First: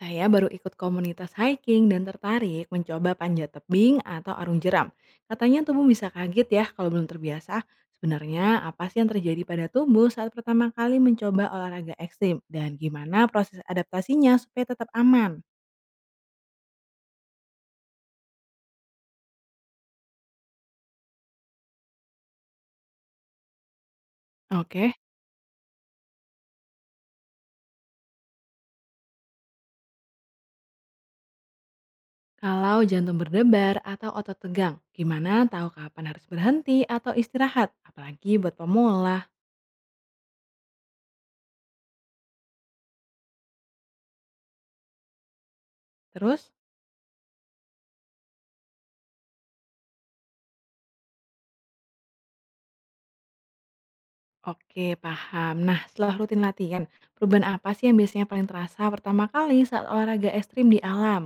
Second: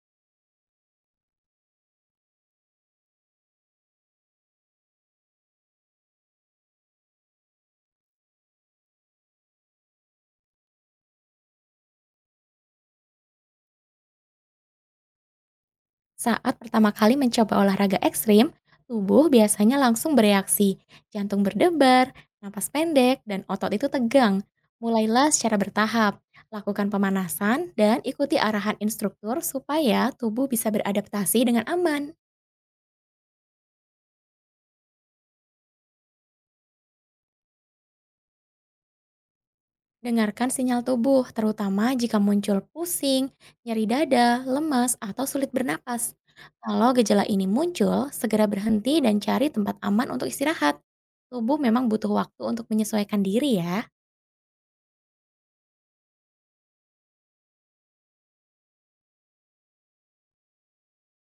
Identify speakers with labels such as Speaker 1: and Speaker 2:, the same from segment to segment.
Speaker 1: Saya baru ikut komunitas hiking dan tertarik mencoba panjat tebing atau arung jeram. Katanya tubuh bisa kaget ya kalau belum terbiasa. Sebenarnya apa sih yang terjadi pada tubuh saat pertama kali mencoba olahraga ekstrim dan gimana proses adaptasinya supaya tetap aman?
Speaker 2: Saat pertama kali mencoba olahraga ekstrim, tubuh biasanya langsung bereaksi. Jantung berdebar, napas pendek, dan otot itu tegang.
Speaker 1: Oke,
Speaker 2: Mulailah secara bertahap. Lakukan pemanasan dan ikuti arahan instruktur supaya tubuh bisa beradaptasi dengan aman.
Speaker 1: kalau jantung berdebar atau otot tegang, gimana tahu kapan harus berhenti atau istirahat? Apalagi buat pemula.
Speaker 2: Dengarkan sinyal tubuh, terutama jika muncul pusing, nyeri dada, lemas, atau sulit bernapas.
Speaker 1: Terus?
Speaker 2: Kalau gejala ini muncul, segera berhenti dan cari tempat aman untuk istirahat. Tubuh memang butuh waktu untuk menyesuaikan diri ya.
Speaker 1: Oke, paham. Nah, setelah rutin latihan, perubahan apa sih yang biasanya paling terasa pertama kali saat olahraga ekstrim di alam?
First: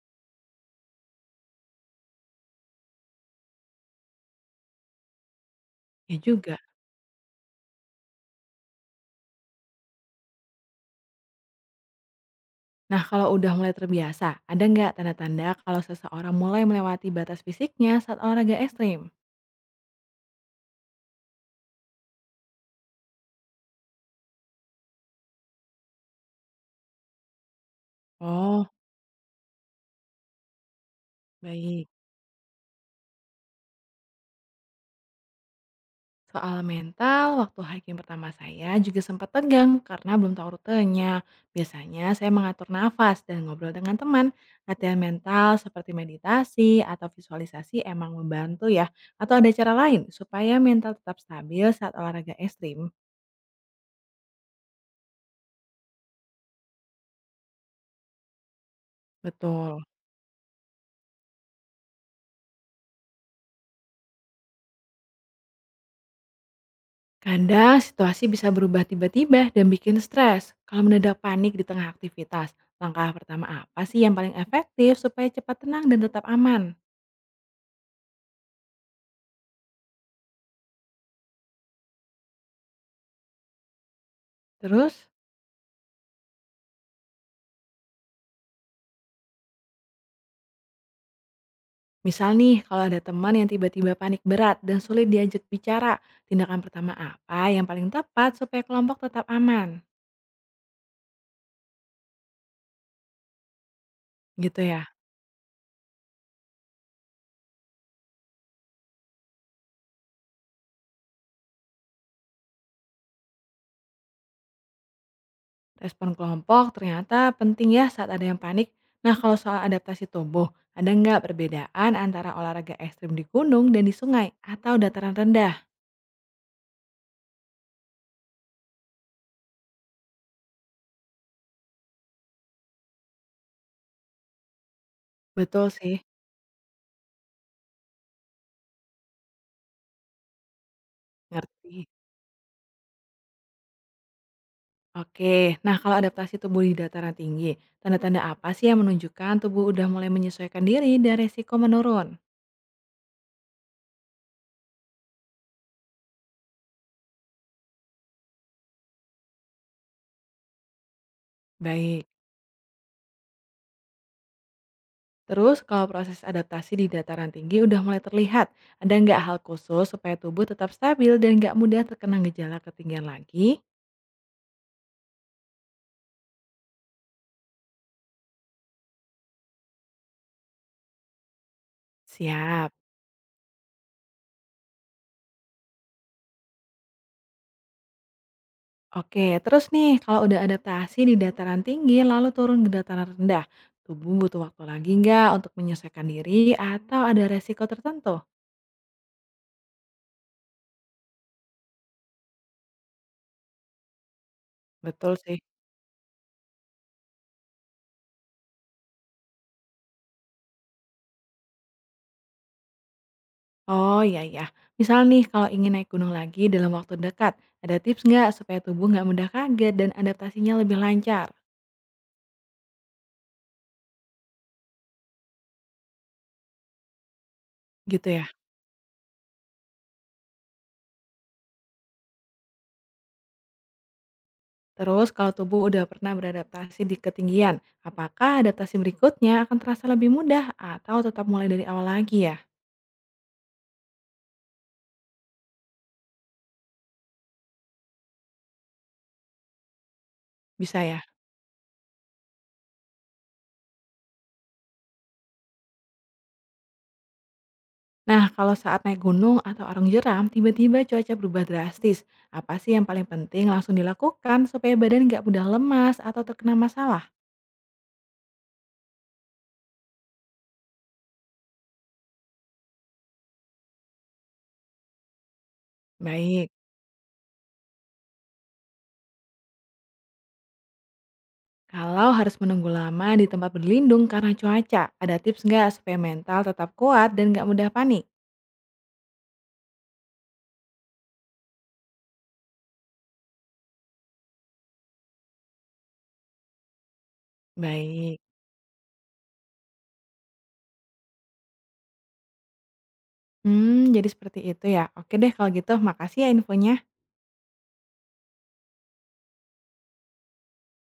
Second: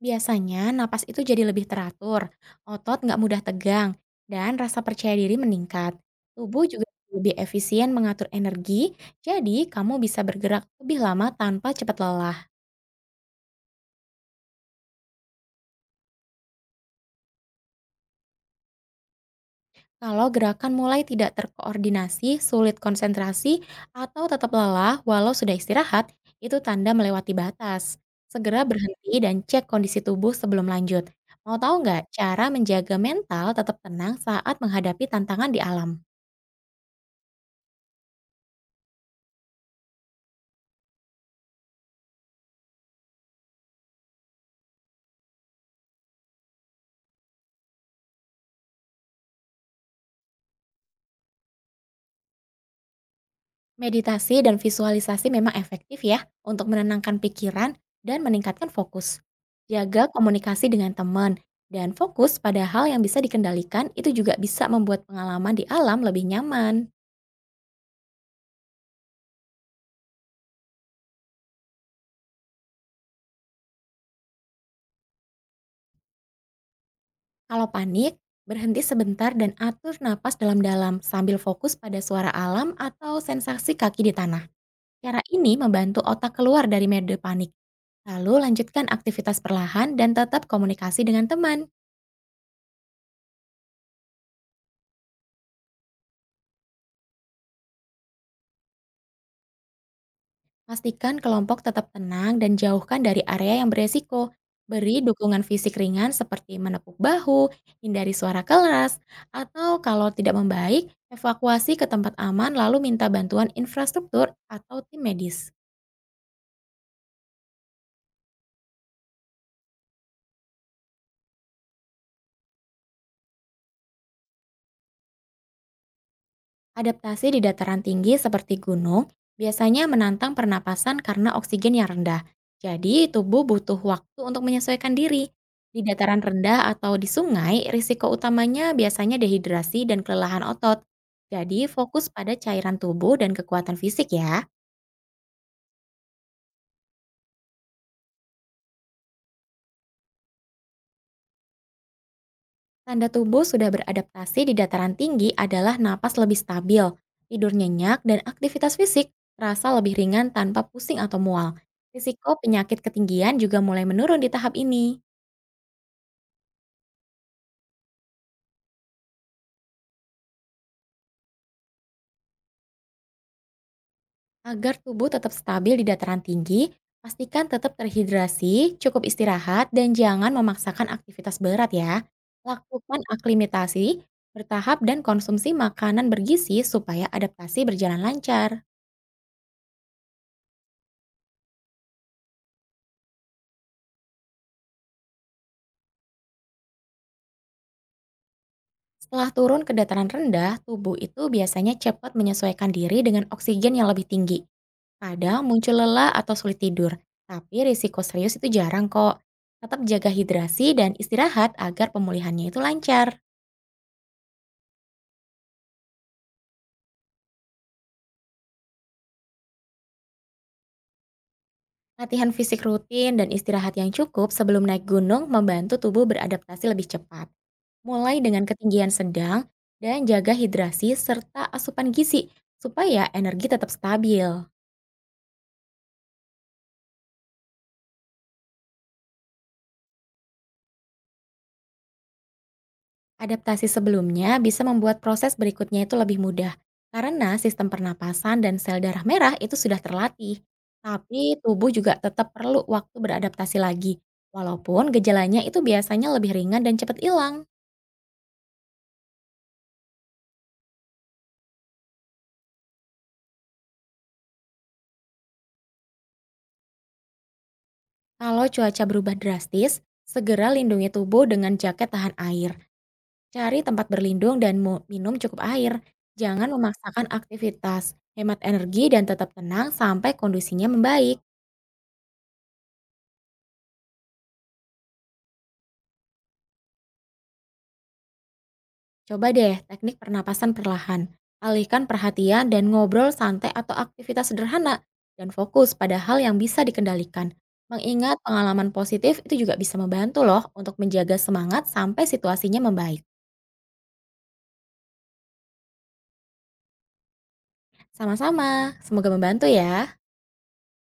Speaker 2: Biasanya napas itu jadi lebih teratur, otot nggak mudah tegang, dan rasa percaya diri meningkat.
Speaker 1: Ya juga.
Speaker 2: Tubuh juga lebih efisien mengatur energi, jadi kamu bisa bergerak lebih lama tanpa cepat lelah.
Speaker 1: Nah, kalau udah mulai terbiasa, ada nggak tanda-tanda kalau seseorang mulai melewati batas fisiknya saat olahraga ekstrim?
Speaker 2: Kalau gerakan mulai tidak terkoordinasi, sulit konsentrasi, atau tetap lelah walau sudah istirahat, itu tanda melewati batas. Segera
Speaker 1: Oh,
Speaker 2: berhenti dan cek kondisi tubuh sebelum lanjut. Mau tahu
Speaker 1: baik.
Speaker 2: nggak cara menjaga mental tetap tenang saat menghadapi tantangan di alam?
Speaker 1: Soal mental, waktu hiking pertama saya juga sempat tegang karena belum tahu rutenya. Biasanya saya mengatur nafas dan ngobrol dengan teman. Latihan mental seperti meditasi atau visualisasi emang membantu ya. Atau ada cara lain supaya mental tetap stabil saat olahraga ekstrim.
Speaker 2: Meditasi dan visualisasi memang efektif ya untuk menenangkan pikiran dan meningkatkan fokus.
Speaker 1: Betul.
Speaker 2: Jaga komunikasi dengan teman dan fokus pada hal yang bisa dikendalikan itu juga bisa membuat pengalaman di alam lebih nyaman.
Speaker 1: Kadang situasi bisa berubah tiba-tiba dan bikin stres. Kalau mendadak panik di tengah aktivitas, langkah pertama apa sih yang paling efektif supaya cepat tenang dan tetap aman?
Speaker 2: Kalau panik, berhenti sebentar dan atur napas dalam-dalam sambil fokus pada suara alam atau sensasi kaki di tanah.
Speaker 1: Terus?
Speaker 2: Cara ini membantu otak keluar dari mode panik. Lalu lanjutkan aktivitas perlahan dan tetap komunikasi dengan teman.
Speaker 1: Misal nih, kalau ada teman yang tiba-tiba panik berat dan sulit diajak bicara, tindakan pertama apa yang paling tepat supaya kelompok tetap aman?
Speaker 2: Pastikan kelompok tetap tenang dan jauhkan dari area yang beresiko.
Speaker 1: Gitu ya.
Speaker 2: Beri dukungan fisik ringan seperti menepuk bahu, hindari suara keras, atau kalau tidak membaik, evakuasi ke tempat aman lalu minta bantuan infrastruktur atau tim medis.
Speaker 1: Respon kelompok ternyata penting ya saat ada yang panik. Nah, kalau soal adaptasi tubuh, ada nggak perbedaan antara olahraga ekstrim di gunung dan di sungai atau dataran rendah?
Speaker 2: Adaptasi di dataran tinggi seperti gunung biasanya menantang pernapasan karena oksigen yang rendah. Jadi, tubuh butuh waktu untuk menyesuaikan diri.
Speaker 1: Betul
Speaker 2: Di
Speaker 1: sih,
Speaker 2: dataran rendah atau di sungai, risiko utamanya biasanya dehidrasi dan kelelahan otot. Jadi,
Speaker 1: ngerti.
Speaker 2: fokus pada cairan tubuh dan kekuatan fisik ya.
Speaker 1: Oke, nah kalau adaptasi tubuh di dataran tinggi, tanda-tanda apa sih yang menunjukkan tubuh udah mulai menyesuaikan diri dan resiko menurun?
Speaker 2: Tanda tubuh sudah beradaptasi di dataran tinggi adalah napas lebih stabil, tidur nyenyak, dan aktivitas fisik terasa lebih ringan tanpa pusing atau mual.
Speaker 1: Baik.
Speaker 2: Risiko penyakit ketinggian juga mulai menurun di tahap ini.
Speaker 1: Terus kalau proses adaptasi di dataran tinggi udah mulai terlihat, ada nggak hal khusus supaya tubuh tetap stabil dan nggak mudah terkena gejala ketinggian lagi?
Speaker 2: Agar tubuh tetap stabil di dataran tinggi, pastikan tetap terhidrasi, cukup istirahat, dan jangan memaksakan aktivitas berat ya.
Speaker 1: Siap.
Speaker 2: Lakukan aklimatasi bertahap dan konsumsi makanan bergizi supaya adaptasi berjalan lancar.
Speaker 1: Oke, terus nih kalau udah adaptasi di dataran tinggi lalu turun ke dataran rendah, tubuh butuh waktu lagi nggak untuk menyesuaikan diri atau ada resiko tertentu?
Speaker 2: Setelah turun ke dataran rendah, tubuh itu biasanya cepat menyesuaikan diri dengan oksigen yang lebih tinggi.
Speaker 1: Betul sih.
Speaker 2: Kadang muncul lelah atau sulit tidur, tapi risiko serius itu jarang kok. Tetap jaga hidrasi dan istirahat agar pemulihannya itu lancar.
Speaker 1: Oh iya iya. Misal nih kalau ingin naik gunung lagi dalam waktu dekat, ada tips nggak supaya tubuh nggak mudah kaget dan adaptasinya lebih lancar?
Speaker 2: Latihan fisik rutin dan istirahat yang cukup sebelum naik gunung membantu tubuh beradaptasi lebih cepat.
Speaker 1: Gitu ya.
Speaker 2: Mulai dengan ketinggian sedang dan jaga hidrasi serta asupan gizi supaya energi tetap stabil.
Speaker 1: Terus kalau tubuh udah pernah beradaptasi di ketinggian, apakah adaptasi berikutnya akan terasa lebih mudah atau tetap mulai dari awal lagi ya?
Speaker 2: Adaptasi sebelumnya bisa membuat proses berikutnya itu lebih mudah, karena sistem pernapasan dan sel darah merah itu sudah terlatih.
Speaker 1: Bisa ya?
Speaker 2: Tapi tubuh juga tetap perlu waktu beradaptasi lagi, walaupun gejalanya itu biasanya lebih ringan dan cepat hilang.
Speaker 1: Nah, kalau saat naik gunung atau arung jeram, tiba-tiba cuaca berubah drastis. Apa sih yang paling penting langsung dilakukan supaya badan nggak mudah lemas atau terkena masalah?
Speaker 2: Kalau cuaca berubah drastis, segera lindungi tubuh dengan jaket tahan air. Cari tempat berlindung dan minum cukup air.
Speaker 1: Baik,
Speaker 2: Jangan memaksakan aktivitas, hemat energi dan tetap tenang sampai kondisinya membaik.
Speaker 1: kalau harus menunggu lama di tempat berlindung karena cuaca, ada tips nggak supaya mental tetap kuat dan nggak mudah panik?
Speaker 2: Coba deh teknik pernapasan perlahan. Alihkan perhatian dan ngobrol santai atau aktivitas sederhana dan fokus pada hal yang bisa dikendalikan. Mengingat
Speaker 1: Baik.
Speaker 2: pengalaman positif itu juga bisa membantu loh untuk menjaga semangat sampai situasinya membaik.
Speaker 1: Hmm, jadi seperti itu ya. Oke deh kalau gitu, makasih ya infonya.
Speaker 2: Sama-sama, semoga membantu ya.